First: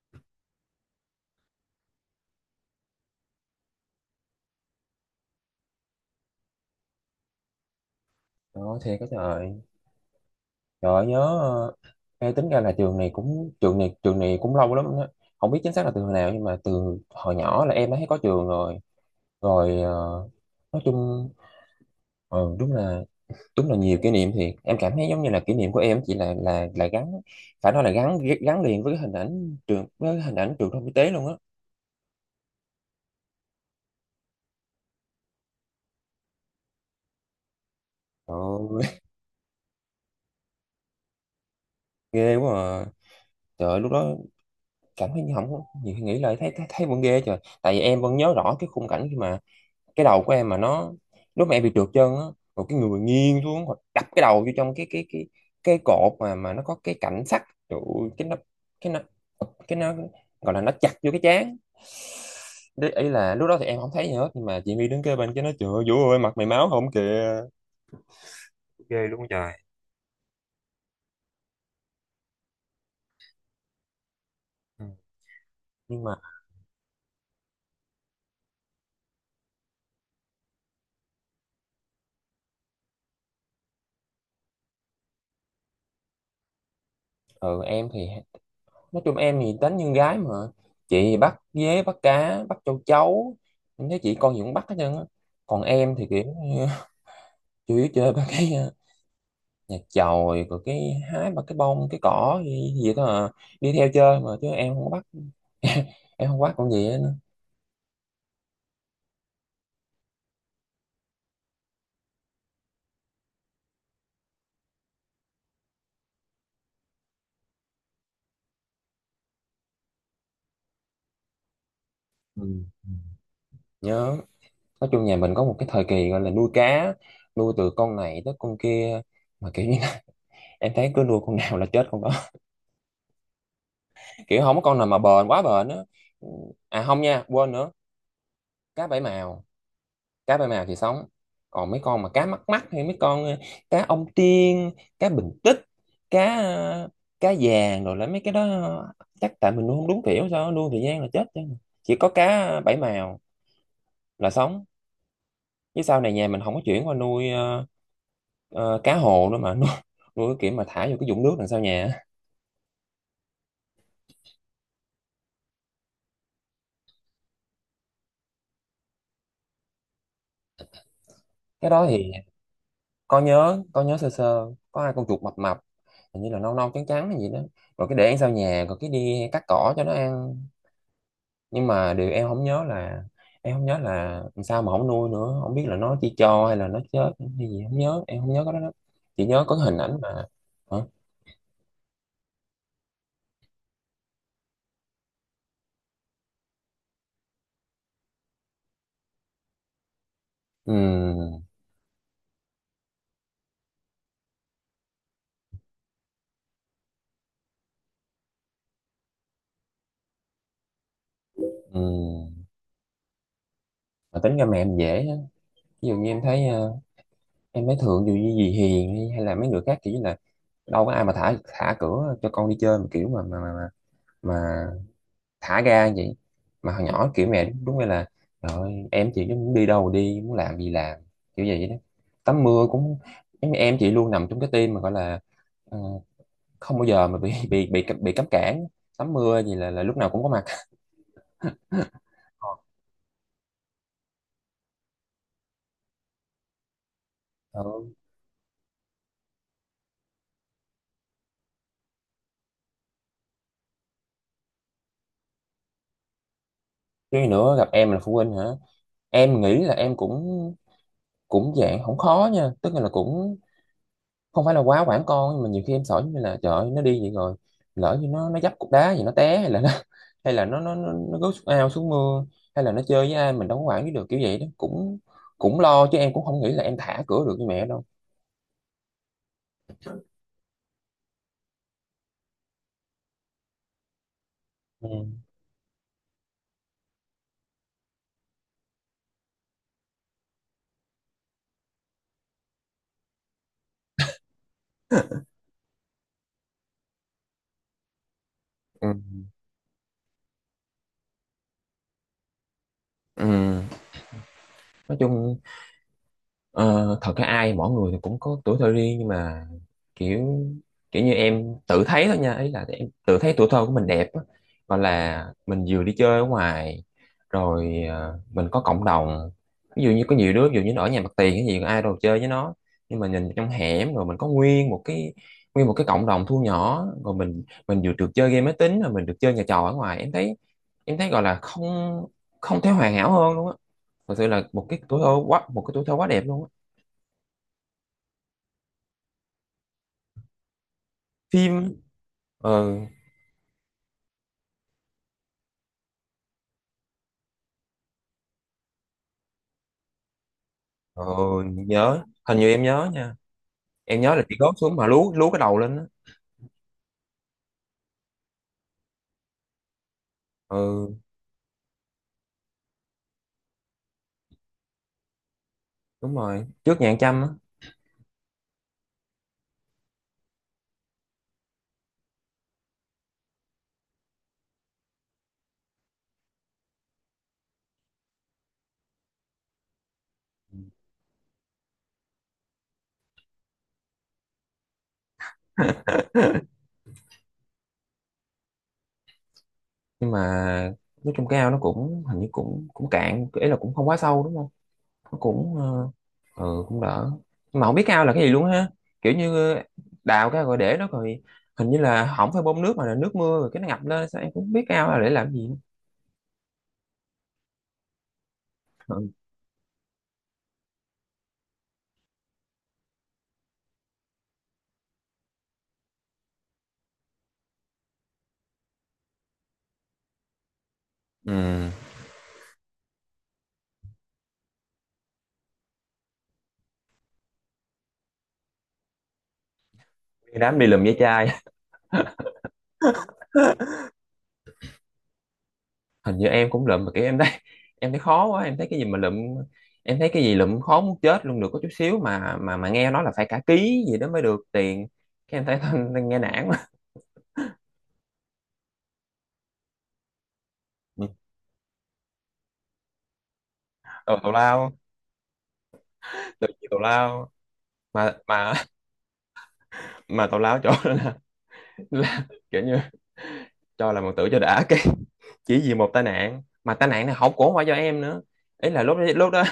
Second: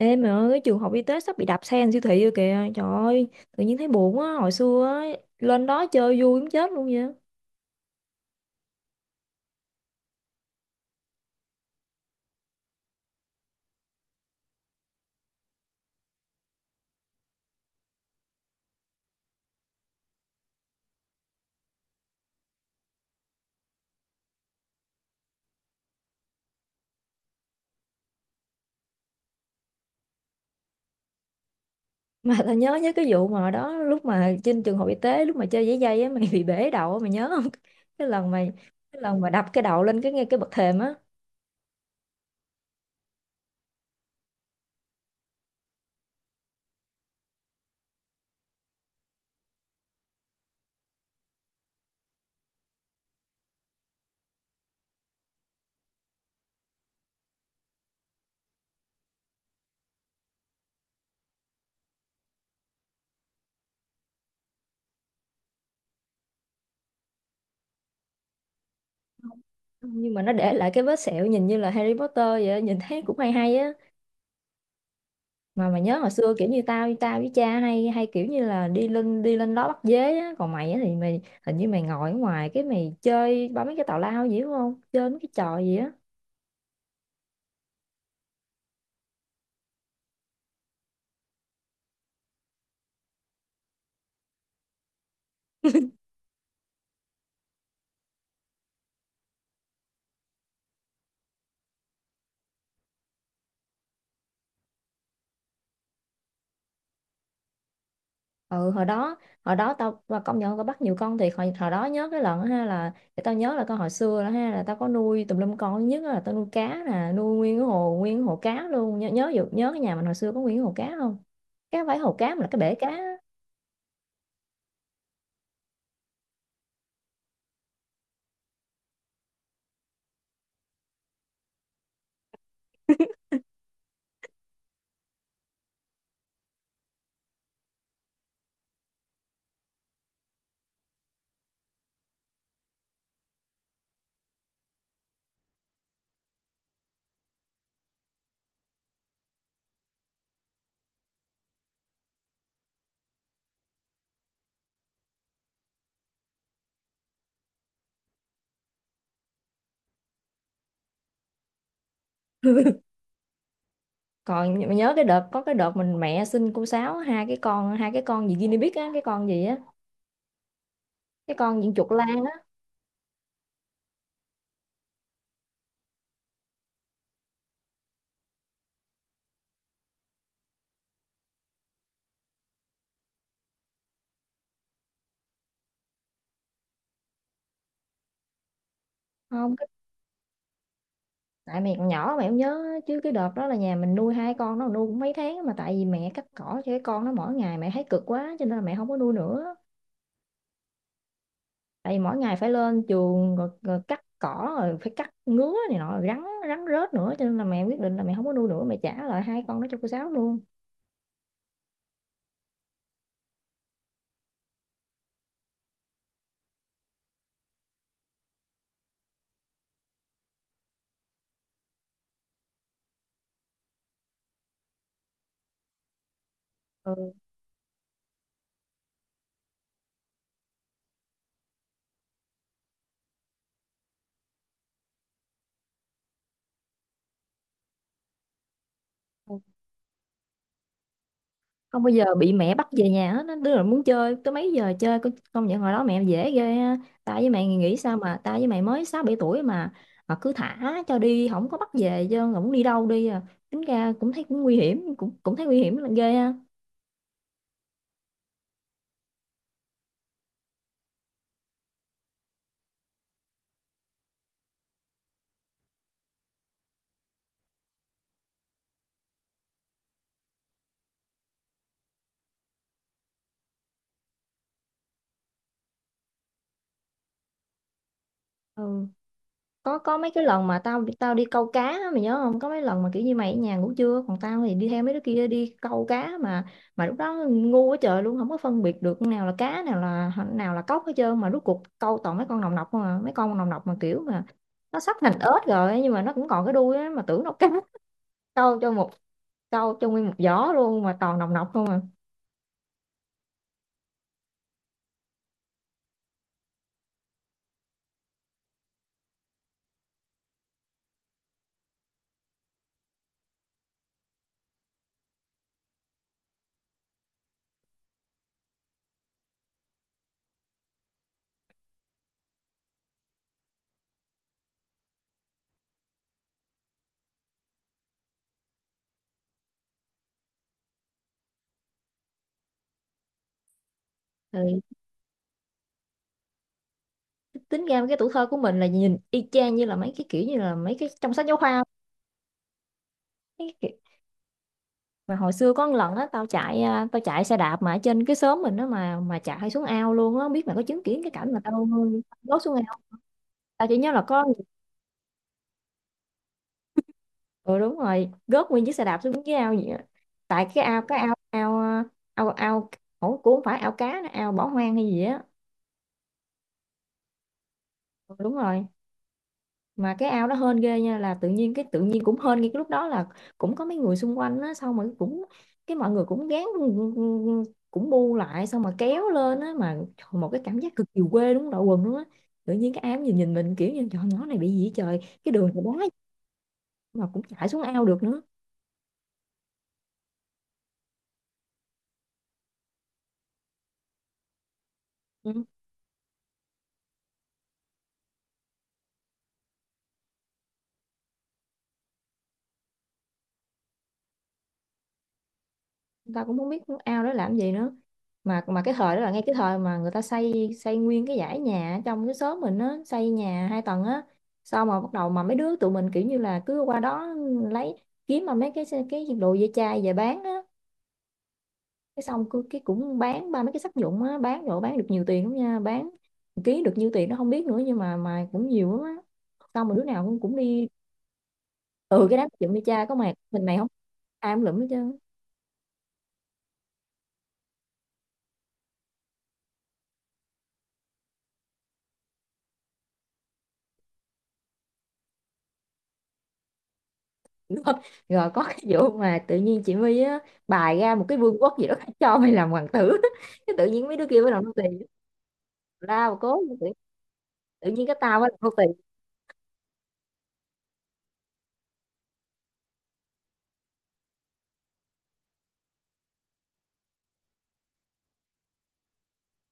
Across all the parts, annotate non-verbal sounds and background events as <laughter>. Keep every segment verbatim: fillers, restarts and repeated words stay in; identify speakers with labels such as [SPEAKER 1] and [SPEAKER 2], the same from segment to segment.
[SPEAKER 1] Ê mày ơi, cái trường học y tế sắp bị đạp xe thành siêu thị rồi kìa. Trời ơi, tự nhiên thấy buồn á. Hồi xưa á, lên đó chơi vui muốn chết luôn vậy. <laughs>
[SPEAKER 2] Đó, thiệt cái trời trời ơi, nhớ ờ, nghe tính ra là trường này cũng trường này trường này cũng lâu lắm á, không biết chính xác là từ hồi nào, nhưng mà từ hồi nhỏ là em đã thấy có trường rồi. rồi ờ, nói chung, ờ, đúng là đúng là nhiều kỷ niệm thiệt. Em cảm thấy giống như là kỷ niệm của em chỉ là là là gắn, phải nói là gắn gắn liền với cái hình ảnh trường, với cái hình ảnh trường thông y tế luôn á.
[SPEAKER 1] Mà tao nhớ nhớ cái vụ mà hồi đó lúc mà trên trường học y tế lúc mà chơi giấy dây á mày <laughs> bị bể đầu á, mày nhớ không? Cái lần
[SPEAKER 2] Trời
[SPEAKER 1] mày
[SPEAKER 2] ơi,
[SPEAKER 1] cái lần mà đập cái đầu lên cái ngay cái bậc thềm á.
[SPEAKER 2] <laughs> ghê quá à. Trời ơi, lúc đó cảm thấy như không có, nhiều khi nghĩ lại thấy thấy, thấy vẫn ghê trời, tại vì em vẫn nhớ rõ cái khung cảnh khi mà cái đầu của em mà nó, lúc mà em bị trượt chân á, rồi cái người nghiêng xuống hoặc đập cái đầu vô trong cái cái cái cái cột mà mà nó có cái cảnh sắt. Trời ơi, cái nó cái nó cái nó gọi là nó chặt vô cái trán. Đấy, ý là lúc đó thì em không thấy gì hết, nhưng mà chị My đứng kế bên cái nó chửi: "Vũ ơi, mặt mày máu không kìa!" Ghê luôn trời.
[SPEAKER 1] Nhưng mà nó để lại cái vết sẹo nhìn như là Harry Potter vậy, nhìn thấy cũng hay hay.
[SPEAKER 2] Ừ.
[SPEAKER 1] Mà mà nhớ
[SPEAKER 2] Nhưng
[SPEAKER 1] hồi
[SPEAKER 2] mà
[SPEAKER 1] xưa kiểu như tao tao với cha hay hay kiểu như là đi lên đi lên đó bắt dế á, còn mày á thì mày hình như mày ngồi ở ngoài cái mày chơi bấm mấy cái tào lao gì đúng không, chơi mấy cái trò gì á.
[SPEAKER 2] ừ, em thì nói chung em thì tính như con gái mà. Chị thì bắt dế, bắt cá, bắt châu chấu, em thấy chị con gì cũng bắt hết trơn á. Còn em thì kiểu <laughs> như chủ yếu chơi ba cái à, nhà chòi, rồi cái hái mà cái bông cái cỏ gì, gì đó à. Đi theo chơi mà chứ em không có bắt. <laughs> Em không bắt con gì hết nữa.
[SPEAKER 1] Ừ, hồi đó hồi đó tao và công nhận tao bắt nhiều con thiệt hồi, hồi đó. Nhớ cái lần á ha, là để tao nhớ là tao hồi xưa đó ha, là tao có nuôi tùm lum con, thứ nhất á là tao nuôi cá nè, nuôi nguyên cái hồ nguyên cái hồ cá luôn. Nhớ nhớ vụ- nhớ cái nhà mình hồi xưa có nguyên cái hồ cá không? Cái không phải hồ cá mà là cái
[SPEAKER 2] Ừ.
[SPEAKER 1] bể cá.
[SPEAKER 2] Nhớ, nói chung nhà mình có một cái thời kỳ gọi là nuôi cá, nuôi từ con này tới con kia, mà kiểu như <laughs> em thấy cứ nuôi con nào là chết con đó. <laughs> Kiểu không có con nào mà bền quá bền á. Ừ, à không nha, quên nữa, cá bảy màu, cá ba mào thì sống, còn mấy con mà cá mắc mắc hay mấy con ờ, cá ông tiên, cá bình tích, cá ờ, cá vàng rồi là mấy cái đó, ờ, chắc tại mình nuôi không đúng kiểu, sao nuôi thời gian là chết chứ. Chỉ có cá bảy mào là sống. Chứ sau này nhà mình không có chuyển qua nuôi ờ, ờ, cá hồ nữa, mà <laughs> nuôi, nuôi cái kiểu mà thả vô cái vũng nước đằng sau nhà á.
[SPEAKER 1] Còn nh- nhớ cái đợt có cái đợt mình mẹ xin cô Sáu hai cái con hai cái con gì guinea pig á, cái con gì á, cái con
[SPEAKER 2] Cái
[SPEAKER 1] diện
[SPEAKER 2] đó
[SPEAKER 1] chuột
[SPEAKER 2] thì
[SPEAKER 1] lang á.
[SPEAKER 2] con nhớ, con nhớ sơ sơ có hai con chuột mập mập, hình như là nâu nâu trắng trắng hay gì đó, rồi cái để ăn sau nhà, rồi cái đi cắt cỏ cho nó ăn. Nhưng mà điều em không nhớ là em không nhớ là sao mà không nuôi nữa, không biết là nó chỉ cho hay là nó chết hay gì, không nhớ, em không nhớ cái đó lắm. Chỉ nhớ
[SPEAKER 1] Không
[SPEAKER 2] có cái
[SPEAKER 1] cái,
[SPEAKER 2] hình ảnh mà. Hả?
[SPEAKER 1] tại mẹ còn nhỏ mẹ không nhớ chứ cái đợt đó là nhà mình nuôi hai con, nó nuôi cũng mấy tháng mà tại vì mẹ cắt cỏ cho cái con nó mỗi ngày mẹ thấy cực quá cho nên là mẹ không có nuôi nữa.
[SPEAKER 2] Ừm.
[SPEAKER 1] Tại vì mỗi ngày phải lên chuồng rồi, rồi cắt cỏ rồi phải cắt ngứa này nọ rồi rắn rắn rết nữa cho nên là mẹ quyết định là mẹ không có nuôi nữa, mẹ trả lại hai con đó cho cô Sáu luôn.
[SPEAKER 2] Ừm, mà tính ra mẹ em dễ á. Ví dụ như em thấy ờ, em thấy thường dù như dì Hiền hay, hay là mấy người khác, kiểu như là đâu có ai mà thả thả cửa cho con đi chơi mà kiểu mà mà mà, mà thả ga vậy. Mà hồi nhỏ
[SPEAKER 1] Ừ,
[SPEAKER 2] kiểu mẹ đúng nghĩa là rồi em chị muốn đi đâu đi, muốn làm gì làm, kiểu vậy đó. Tắm mưa cũng giống như em chị luôn nằm trong cái team mà gọi là ờ, không bao giờ mà bị bị bị bị cấm cản. Tắm mưa gì là là lúc nào cũng có mặt.
[SPEAKER 1] không bao giờ
[SPEAKER 2] <laughs>
[SPEAKER 1] bị mẹ bắt về nhà hết á. Đứa nào muốn chơi tới mấy giờ chơi, con- công nhận hồi đó mẹ dễ ghê ha. Tao với mày nghĩ
[SPEAKER 2] Ừ.
[SPEAKER 1] sao mà tao với mày mới sáu bảy tuổi mà mà cứ thả cho đi không có bắt về, chứ không đi đâu đi à. Tính ra cũng thấy cũng nguy hiểm, cũng cũng thấy nguy hiểm là ghê ha.
[SPEAKER 2] Cái nữa gặp em là phụ huynh hả, em nghĩ là em cũng cũng dạng không khó nha, tức là cũng không phải là quá quản con, nhưng mà nhiều khi em sợ giống như là trời ơi, nó đi vậy rồi lỡ như nó nó dấp cục đá gì nó té hay là nó <laughs> hay là nó nó nó, nó rớt xuống ao xuống mưa, hay là nó chơi với ai mình đâu có quản lý được, kiểu vậy đó. Cũng cũng lo chứ, em cũng không nghĩ là em thả cửa được như mẹ đâu.
[SPEAKER 1] Ừ. có có mấy cái lần mà tao tao đi câu cá á, mày nhớ không, có mấy lần mà kiểu như mày ở nhà ngủ trưa còn tao thì đi theo mấy đứa
[SPEAKER 2] Ừ.
[SPEAKER 1] kia đi câu cá. mà mà lúc đó ngu quá trời luôn, không có phân biệt được nào là cá, nào là nào là cóc hết trơn, mà rốt cuộc câu toàn mấy con nòng nọc không à, mấy con nòng nọc mà kiểu mà nó sắp thành ếch rồi nhưng mà nó cũng còn cái đuôi á mà tưởng nó cá. <laughs> câu cho
[SPEAKER 2] Ừ.
[SPEAKER 1] một câu cho nguyên một giỏ luôn mà toàn nòng nọc không à.
[SPEAKER 2] Ừ. Nói chung, Ờ, thật ra ai mỗi người thì cũng có tuổi thơ riêng, nhưng mà kiểu, kiểu như em tự thấy thôi nha, ý là em tự thấy tuổi thơ của mình đẹp á. Gọi là mình vừa đi chơi ở ngoài, rồi ờ, mình có cộng đồng, ví dụ như có nhiều đứa, ví dụ như nó ở nhà mặt tiền cái gì ai đâu chơi với nó, nhưng mà nhìn trong hẻm rồi mình có nguyên một cái, nguyên một cái cộng đồng thu nhỏ, rồi mình mình vừa được chơi game máy tính, rồi mình được chơi nhà trò ở ngoài. Em thấy, em thấy gọi là không, không thể hoàn hảo hơn luôn á. Thật sự là
[SPEAKER 1] Thì
[SPEAKER 2] một cái tuổi thơ quá một cái tuổi thơ quá đẹp luôn á.
[SPEAKER 1] tính ra cái tuổi thơ của mình là nhìn y chang như là mấy cái kiểu như là mấy cái trong sách giáo khoa,
[SPEAKER 2] Phim. ờ
[SPEAKER 1] mấy cái. Mà hồi xưa có một lần á, tao chạy à, tao chạy xe đạp mà ở trên cái xóm mình đó mà mà chạy xuống ao luôn á, không biết mày có chứng kiến
[SPEAKER 2] ờ
[SPEAKER 1] cái cảnh mà tao
[SPEAKER 2] Nhớ, hình
[SPEAKER 1] rớt
[SPEAKER 2] như
[SPEAKER 1] xuống
[SPEAKER 2] em
[SPEAKER 1] ao
[SPEAKER 2] nhớ
[SPEAKER 1] không?
[SPEAKER 2] nha.
[SPEAKER 1] Tao chỉ nhớ
[SPEAKER 2] Em
[SPEAKER 1] là
[SPEAKER 2] nhớ là
[SPEAKER 1] có.
[SPEAKER 2] chị gót xuống mà lú lú cái đầu lên á.
[SPEAKER 1] Ừ đúng rồi, gớt nguyên chiếc xe đạp xuống dưới ao vậy á. Tại cái ao cái
[SPEAKER 2] Ừ,
[SPEAKER 1] ao ao ao ao ủa, cũng không phải ao cá nữa, ao bỏ hoang hay gì á.
[SPEAKER 2] đúng rồi, trước nhà ăn chăm á.
[SPEAKER 1] Ừ, đúng rồi. Mà cái ao đó hên ghê nha, là tự nhiên cái tự nhiên cũng hên ngay cái lúc đó là cũng có mấy người xung quanh á, xong mà cũng cái mọi người cũng gán, cũng bu lại xong mà kéo lên á, mà trời, một cái cảm giác cực kỳ quê, đúng đội quần luôn á. Tự nhiên cái ao nhìn nhìn mình kiểu như trời, nhỏ này bị gì vậy trời, cái đường này đá
[SPEAKER 2] <laughs>
[SPEAKER 1] mà cũng chạy xuống ao được nữa.
[SPEAKER 2] Nhưng mà nói chung cái ao nó cũng hình như cũng cũng cạn, ý là cũng không quá sâu, đúng không? Nó
[SPEAKER 1] Ừ.
[SPEAKER 2] cũng ờ, ừ, cũng đỡ. Nhưng mà không biết cái ao là cái gì luôn ha, kiểu như ờ, đào cái rồi để nó rồi, hình như là không phải bơm nước mà là nước mưa rồi cái nó ngập lên sao, em cũng không biết cái ao là để làm gì nữa.
[SPEAKER 1] Người ta cũng không biết ao đó làm gì nữa. Mà mà cái thời đó là
[SPEAKER 2] Ừ.
[SPEAKER 1] ngay cái thời mà người ta xây xây nguyên cái dãy nhà ở trong cái xóm mình á, xây nhà hai tầng á. Sau mà bắt đầu mà mấy đứa tụi mình kiểu như là cứ qua đó lấy, kiếm mà mấy cái cái đồ dây chai về bán á.
[SPEAKER 2] Ừ.
[SPEAKER 1] Cái xong cứ cái cũng bán ba mấy cái sắt vụn á, bán đồ bán được nhiều tiền lắm nha, bán một ký được nhiêu tiền nó không biết nữa nhưng mà mà cũng nhiều lắm á. Xong mà đứa nào cũng cũng
[SPEAKER 2] Đi đám đi
[SPEAKER 1] đi.
[SPEAKER 2] lụm ve chai.
[SPEAKER 1] Ừ, cái đám dựng dây cha có mà mình này không,
[SPEAKER 2] <laughs>
[SPEAKER 1] ai cũng lụm hết trơn.
[SPEAKER 2] Hình như em cũng lụm mà kiểu em thấy, em thấy khó quá, em thấy cái gì mà lụm, em thấy cái gì lụm khó muốn chết luôn, được có chút xíu mà mà mà nghe nói là phải cả ký gì đó mới được tiền. Cái em thấy <laughs> nghe nản quá.
[SPEAKER 1] Đúng không? Rồi có cái vụ mà tự nhiên chị My á, bài ra một cái vương quốc gì đó cho mày làm hoàng tử. <laughs> Cái tự nhiên mấy đứa
[SPEAKER 2] tào
[SPEAKER 1] kia mới
[SPEAKER 2] tào
[SPEAKER 1] làm nô tì
[SPEAKER 2] lao.
[SPEAKER 1] lao cố
[SPEAKER 2] Tự
[SPEAKER 1] tự,
[SPEAKER 2] nhiên tào lao.
[SPEAKER 1] tự nhiên cái
[SPEAKER 2] Mà
[SPEAKER 1] tao mới làm nô
[SPEAKER 2] mà
[SPEAKER 1] tì.
[SPEAKER 2] mà tào lao chỗ đó là <laughs> kiểu như cho là một tử cho đã, cái chỉ vì một tai nạn mà tai nạn này không cũng không phải do em nữa. Ý là lúc đó, lúc đó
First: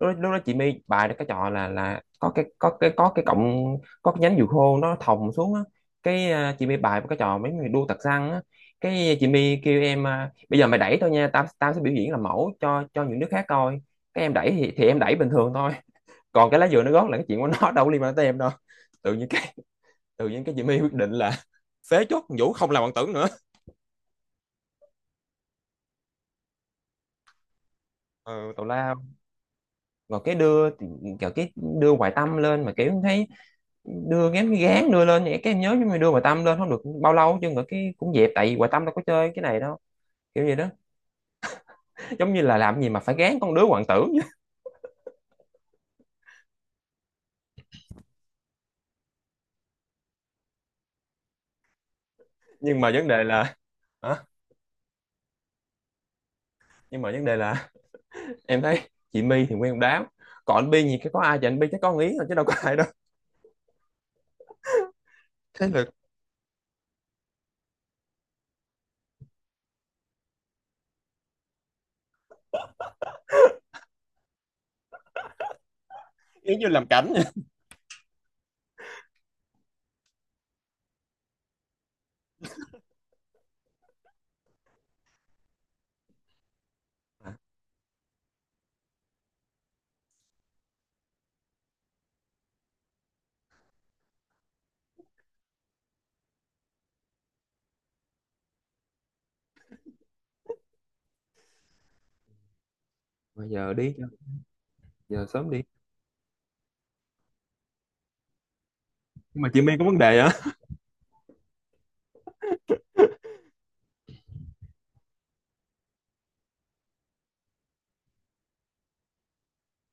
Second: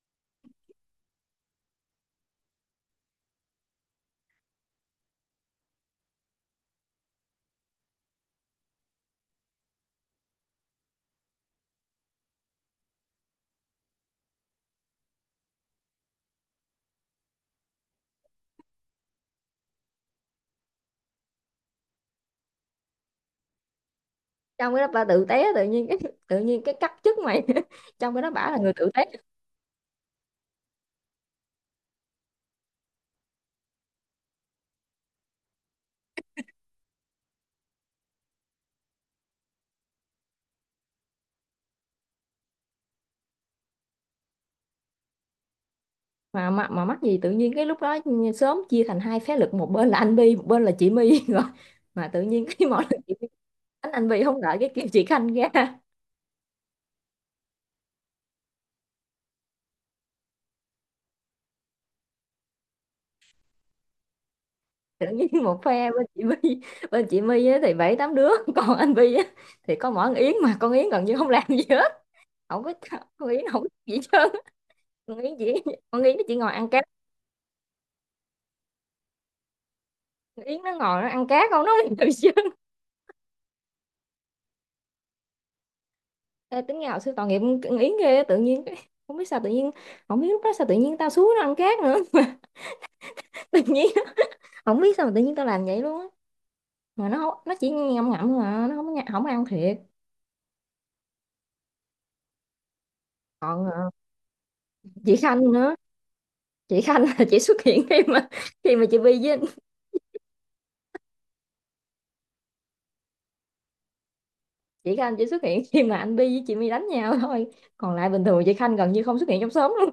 [SPEAKER 2] lúc, lúc đó chị My bài cái trò là là có cái có cái có cái cọng, có cái nhánh dừa khô nó thòng xuống á, cái à, chị My bài một cái trò mấy người đua tạc xăng á. Cái chị My kêu em: "À, bây giờ mày đẩy tao nha, tao tao sẽ biểu diễn làm mẫu cho cho những đứa khác coi." Cái em đẩy thì, thì em đẩy bình thường thôi, còn cái lá dừa nó gót là cái chuyện của nó, đâu có liên quan tới em đâu. tự nhiên cái Tự nhiên cái Jimmy quyết định là <laughs> phế chốt Vũ không làm bạn tưởng nữa.
[SPEAKER 1] Trong cái đó ba tự té, tự nhiên cái <laughs> tự nhiên cái cắt chức mày. <laughs> Trong cái đó bả
[SPEAKER 2] Ừ,
[SPEAKER 1] là
[SPEAKER 2] tào
[SPEAKER 1] người tự té.
[SPEAKER 2] lao. Rồi cái đưa thì kiểu cái đưa Hoài Tâm lên, mà kiểu thấy đưa ngém cái gán đưa lên vậy cái em nhớ, nhưng mà đưa Hoài Tâm lên không được bao lâu chứ nữa cái cũng dẹp, tại vì Hoài Tâm đâu có chơi cái này đâu, kiểu vậy đó. Giống như là làm gì mà phải gán con đứa hoàng tử. <laughs>
[SPEAKER 1] Mà mà, mà mắc gì tự nhiên cái lúc đó sớm chia thành hai phái lực, một bên là anh Bi, một bên là chị My. <laughs> Rồi mà tự nhiên cái <laughs>
[SPEAKER 2] Nhưng
[SPEAKER 1] mọi
[SPEAKER 2] mà
[SPEAKER 1] lần
[SPEAKER 2] vấn
[SPEAKER 1] chị
[SPEAKER 2] đề
[SPEAKER 1] My
[SPEAKER 2] là
[SPEAKER 1] đánh anh Bi
[SPEAKER 2] hả?
[SPEAKER 1] không đợi cái kêu chị Khanh ra.
[SPEAKER 2] Nhưng mà vấn đề là <laughs> em thấy chị My thì nguyên một đám, còn anh Bi gì cái có ai thì anh Bi chắc có ý rồi chứ đâu có ai đâu.
[SPEAKER 1] Tự nhiên
[SPEAKER 2] <laughs>
[SPEAKER 1] một
[SPEAKER 2] Thế là
[SPEAKER 1] phe bên chị My, bên chị My á thì bảy tám đứa. <laughs> Còn anh Vi á thì có mỗi con Yến mà con Yến gần như không làm gì hết, không có, con Yến không có gì hết trơn. Con Yến chỉ, con Yến nó chỉ ngồi
[SPEAKER 2] giống như
[SPEAKER 1] ăn cá.
[SPEAKER 2] làm cảnh vậy.
[SPEAKER 1] Con Yến nó ngồi nó ăn cá không, nó không làm gì hết trơn. Ê, tính ra hồi xưa tội nghiệp con Yến ghê á, tự nhiên cái- không biết sao tự nhiên, không biết lúc đó sao tự nhiên tao xuống nó ăn cá nữa <laughs> mà tự nhiên không biết sao mà tự nhiên tao làm vậy luôn á. Mà nó không, nó chỉ ngậm ngậm thôi mà nó không có- không ăn thiệt.
[SPEAKER 2] Bây
[SPEAKER 1] Còn
[SPEAKER 2] giờ
[SPEAKER 1] ờ,
[SPEAKER 2] đi,
[SPEAKER 1] chị
[SPEAKER 2] giờ sớm
[SPEAKER 1] Khanh
[SPEAKER 2] đi.
[SPEAKER 1] nữa. Chị Khanh là chị xuất hiện khi mà khi mà chị Vi với
[SPEAKER 2] Nhưng mà chị My có vấn đề hả?
[SPEAKER 1] chị Khanh chỉ xuất hiện <laughs> khi mà anh Bi với chị My đánh nhau thôi. Còn lại bình thường chị Khanh gần như không xuất hiện trong xóm luôn.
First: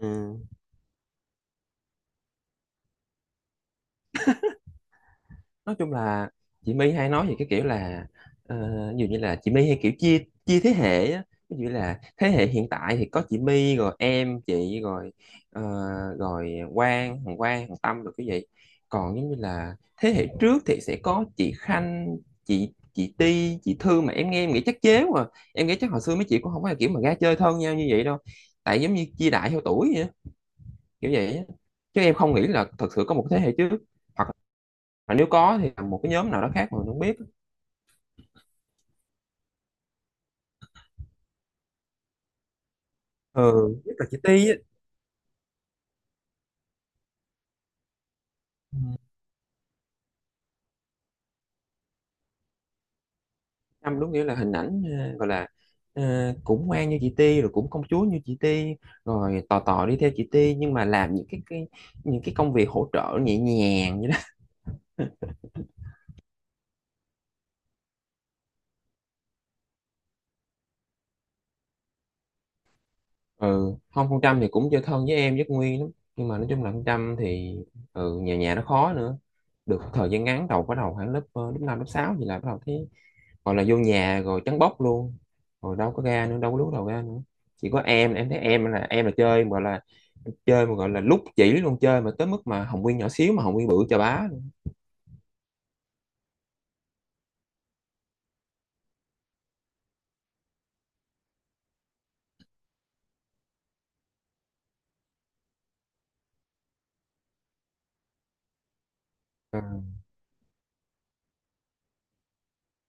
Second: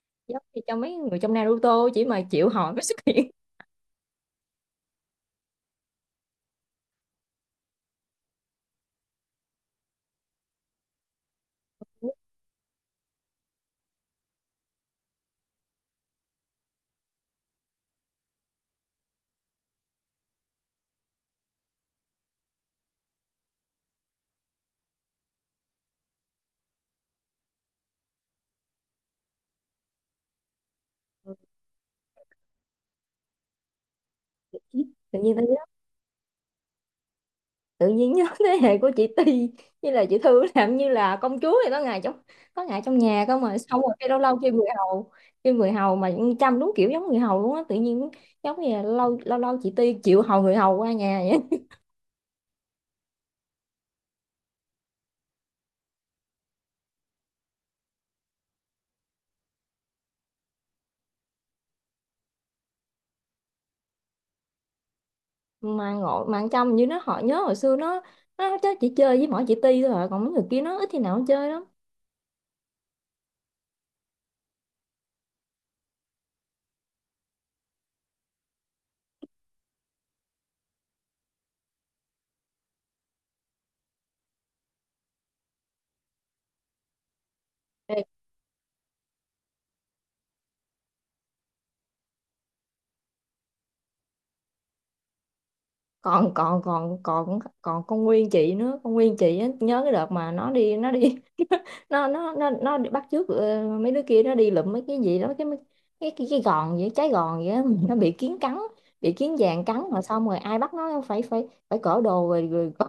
[SPEAKER 2] Ừ,
[SPEAKER 1] Giống như cho mấy người trong Naruto chỉ mà chịu hỏi mới xuất hiện.
[SPEAKER 2] nói chung là chị My hay nói về cái kiểu là ờ, ví dụ như là chị My hay kiểu chia, chia thế hệ á. Ví dụ như là thế hệ hiện tại thì có chị My rồi em chị rồi ờ, rồi Quang Hoàng Quang Hoàng Tâm rồi cái vậy. Còn giống như là thế hệ trước thì sẽ có chị Khanh, chị chị Ti, chị Thư, mà em nghe em nghĩ chắc chế mà. Em nghĩ chắc hồi xưa mấy chị cũng không phải là kiểu mà ra chơi thân nhau như vậy đâu, tại giống như chia đại theo tuổi vậy á, kiểu vậy á. Chứ em không nghĩ là thật sự có một thế hệ trước, hoặc
[SPEAKER 1] <laughs>
[SPEAKER 2] mà
[SPEAKER 1] Tự
[SPEAKER 2] nếu
[SPEAKER 1] nhiên tôi nhớ,
[SPEAKER 2] có thì là một cái nhóm nào đó khác mà mình không biết.
[SPEAKER 1] tự nhiên nhớ <laughs> thế hệ của chị Ti như là chị Thư làm như là công chúa vậy đó, ngày trong, có ngày trong nhà cơ mà,
[SPEAKER 2] Ừ,
[SPEAKER 1] xong rồi
[SPEAKER 2] nhất là
[SPEAKER 1] cái
[SPEAKER 2] chị
[SPEAKER 1] lâu lâu
[SPEAKER 2] Ti
[SPEAKER 1] kêu
[SPEAKER 2] á.
[SPEAKER 1] người hầu, kêu người hầu mà chăm, đúng kiểu giống người hầu luôn á, tự nhiên giống như là lâu lâu lâu chị Ti chịu hầu người hầu qua nhà vậy.
[SPEAKER 2] Trâm đúng nghĩa là hình ảnh ờ, gọi là ờ, cũng ngoan như chị Ti, rồi cũng công chúa như chị Ti, rồi tò tò đi theo chị Ti, nhưng mà làm những cái, cái những cái công việc hỗ trợ nhẹ nhàng.
[SPEAKER 1] Mà ngộ mà ăn trong như nó họ, nhớ hồi xưa nó nó chắc chỉ chơi với mỗi chị Ti thôi à. Còn mấy người kia nó ít khi nào nó chơi lắm.
[SPEAKER 2] Ừ, không, con Trâm thì cũng chơi thân với em với con Nguyên lắm, nhưng mà nói chung là con Trâm thì ừ, nhà nhà nó khó nữa. Được một thời gian ngắn đầu, bắt đầu khoảng lớp ờ, lớp năm lớp sáu thì là bắt đầu thấy gọi là vô nhà rồi trắng bóc luôn, rồi đâu có ra nữa, đâu có lúc đầu ra nữa. Chỉ có
[SPEAKER 1] Ê,
[SPEAKER 2] em em thấy em là em là chơi gọi là chơi mà gọi là lúc chỉ luôn, chơi mà tới mức mà Hồng Nguyên nhỏ xíu mà Hồng Nguyên bự chà bá luôn.
[SPEAKER 1] còn còn còn còn còn con Nguyên chị nữa, con Nguyên chị á, nhớ cái đợt mà nó đi nó đi <laughs> nó nó nó nó đi bắt chước ờ, mấy đứa kia nó đi lụm mấy cái gì đó, cái cái cái, cái gòn vậy, trái gòn vậy á, <laughs> nó bị kiến cắn, bị kiến vàng cắn
[SPEAKER 2] À.
[SPEAKER 1] rồi xong rồi ai bắt nó phải phải phải cởi đồ rồi, rồi cởi-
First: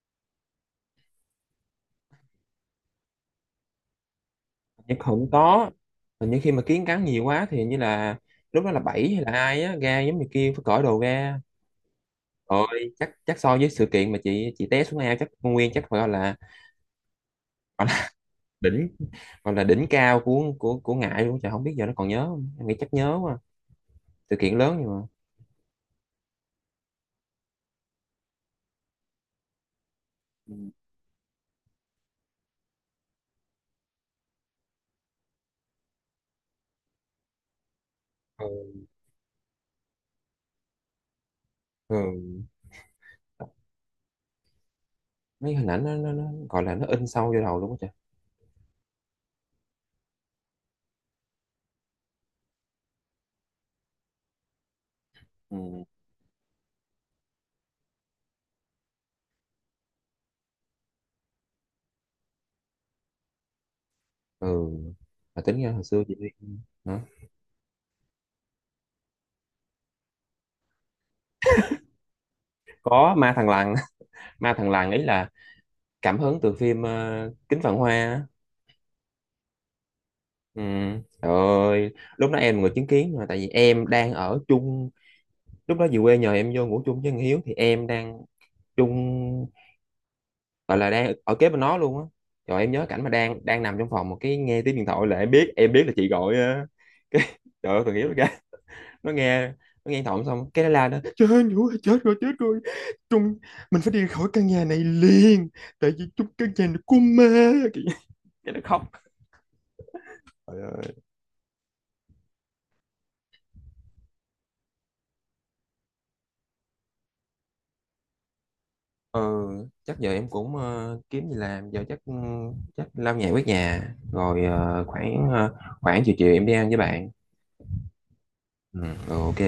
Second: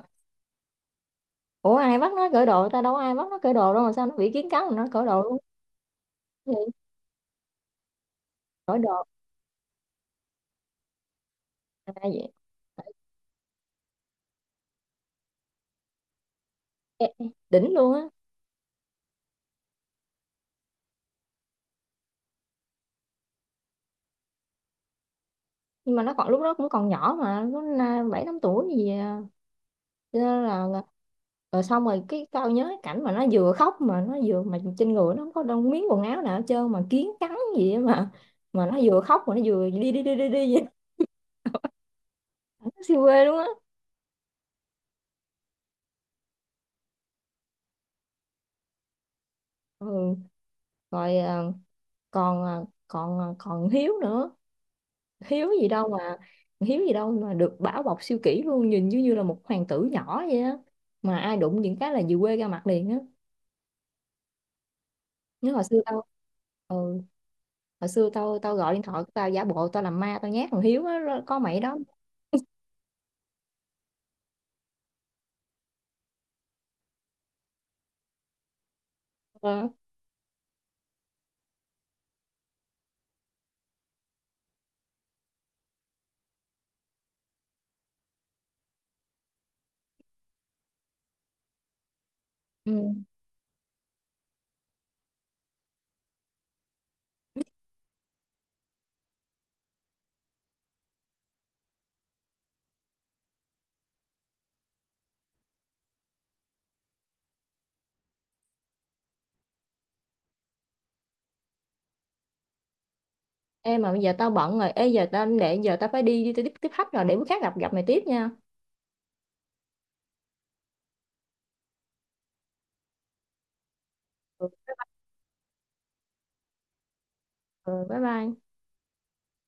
[SPEAKER 1] ủa ai bắt nó cởi đồ ta, đâu có ai bắt nó cởi đồ đâu mà sao nó bị kiến cắn mà nó
[SPEAKER 2] Nhưng
[SPEAKER 1] cởi đồ
[SPEAKER 2] không
[SPEAKER 1] luôn?
[SPEAKER 2] có, nhưng khi
[SPEAKER 1] Cái
[SPEAKER 2] mà
[SPEAKER 1] gì?
[SPEAKER 2] kiến cắn nhiều quá thì hình như là lúc đó
[SPEAKER 1] Cởi
[SPEAKER 2] là
[SPEAKER 1] đồ
[SPEAKER 2] bảy hay là ai á ra giống như kia phải cởi đồ ra.
[SPEAKER 1] à,
[SPEAKER 2] Rồi chắc chắc so với sự kiện mà chị chị té xuống ao chắc con Nguyên chắc phải gọi là,
[SPEAKER 1] ê, ê, đỉnh
[SPEAKER 2] gọi
[SPEAKER 1] luôn á.
[SPEAKER 2] là <laughs> đỉnh, gọi là đỉnh cao của của của Ngại luôn trời, không biết giờ nó còn nhớ không, em nghĩ chắc nhớ quá. Sự kiện lớn nhưng mà
[SPEAKER 1] Nhưng mà nó còn, lúc đó cũng còn nhỏ mà nó na- bảy tám tuổi gì à, cho nên
[SPEAKER 2] Ừ.
[SPEAKER 1] là rồi xong rồi cái tao nhớ cái cảnh mà nó vừa khóc mà nó vừa mà trên người nó không có đông miếng quần áo nào hết trơn mà kiến cắn gì á mà
[SPEAKER 2] Ừ.
[SPEAKER 1] mà nó vừa khóc mà nó vừa đi đi đi đi đi vậy.
[SPEAKER 2] Ừ.
[SPEAKER 1] <laughs> Nó siêu quê luôn á.
[SPEAKER 2] Mấy hình ảnh nó, nó, nó gọi là nó in sâu vô đầu luôn á trời.
[SPEAKER 1] Ừ. Rồi à, còn à, còn à, còn Hiếu nữa. Hiếu gì
[SPEAKER 2] Ừ.
[SPEAKER 1] đâu mà Hiếu gì đâu mà được bảo bọc siêu kỹ luôn, nhìn như như là một hoàng tử nhỏ vậy á, mà ai đụng những cái là về quê ra mặt liền á.
[SPEAKER 2] Ừ, mà
[SPEAKER 1] Nhớ hồi
[SPEAKER 2] tính ra
[SPEAKER 1] xưa
[SPEAKER 2] hồi
[SPEAKER 1] tao.
[SPEAKER 2] xưa chị đi.
[SPEAKER 1] Ừ,
[SPEAKER 2] Hả?
[SPEAKER 1] hồi xưa tao tao gọi điện thoại của tao giả bộ tao làm ma tao nhát thằng Hiếu á rồi có mày đó.
[SPEAKER 2] Có ma thằng lằn. <laughs> Ma thằng lằn ấy là cảm hứng từ phim ờ, Kính Vạn Hoa á.
[SPEAKER 1] Ờ,
[SPEAKER 2] Ừ. Trời ơi, lúc đó em là người chứng kiến, mà tại vì em đang ở chung, lúc đó về quê nhờ em vô ngủ chung với thằng Hiếu thì em đang chung, gọi là đang ở kế bên nó luôn á. Rồi
[SPEAKER 1] ừ.
[SPEAKER 2] em nhớ cảnh mà đang đang nằm trong phòng một cái nghe tiếng điện thoại là em biết, em biết là chị gọi á. <laughs> Cái trời ơi, thằng Hiếu nó ra, nó nghe nó nghe điện thoại xong cái nó la: "Nó chết rồi chết rồi chết rồi, chúng mình phải đi khỏi căn nhà này liền, tại vì chúng căn nhà này của ma!" cái cái nó khóc. Trời ơi.
[SPEAKER 1] Ê mà bây giờ tao bận rồi, ê giờ tao để giờ tao phải đi đi tao tiếp tiếp khách rồi, để bữa khác gặp gặp mày tiếp nha.
[SPEAKER 2] Ừ, chắc giờ em cũng ờ, kiếm gì làm giờ chắc, chắc lau nhà quét nhà, rồi
[SPEAKER 1] Ừ,
[SPEAKER 2] ờ, khoảng ờ, khoảng chiều chiều em đi ăn với bạn.
[SPEAKER 1] ừ, bye bye
[SPEAKER 2] Ừ, ok.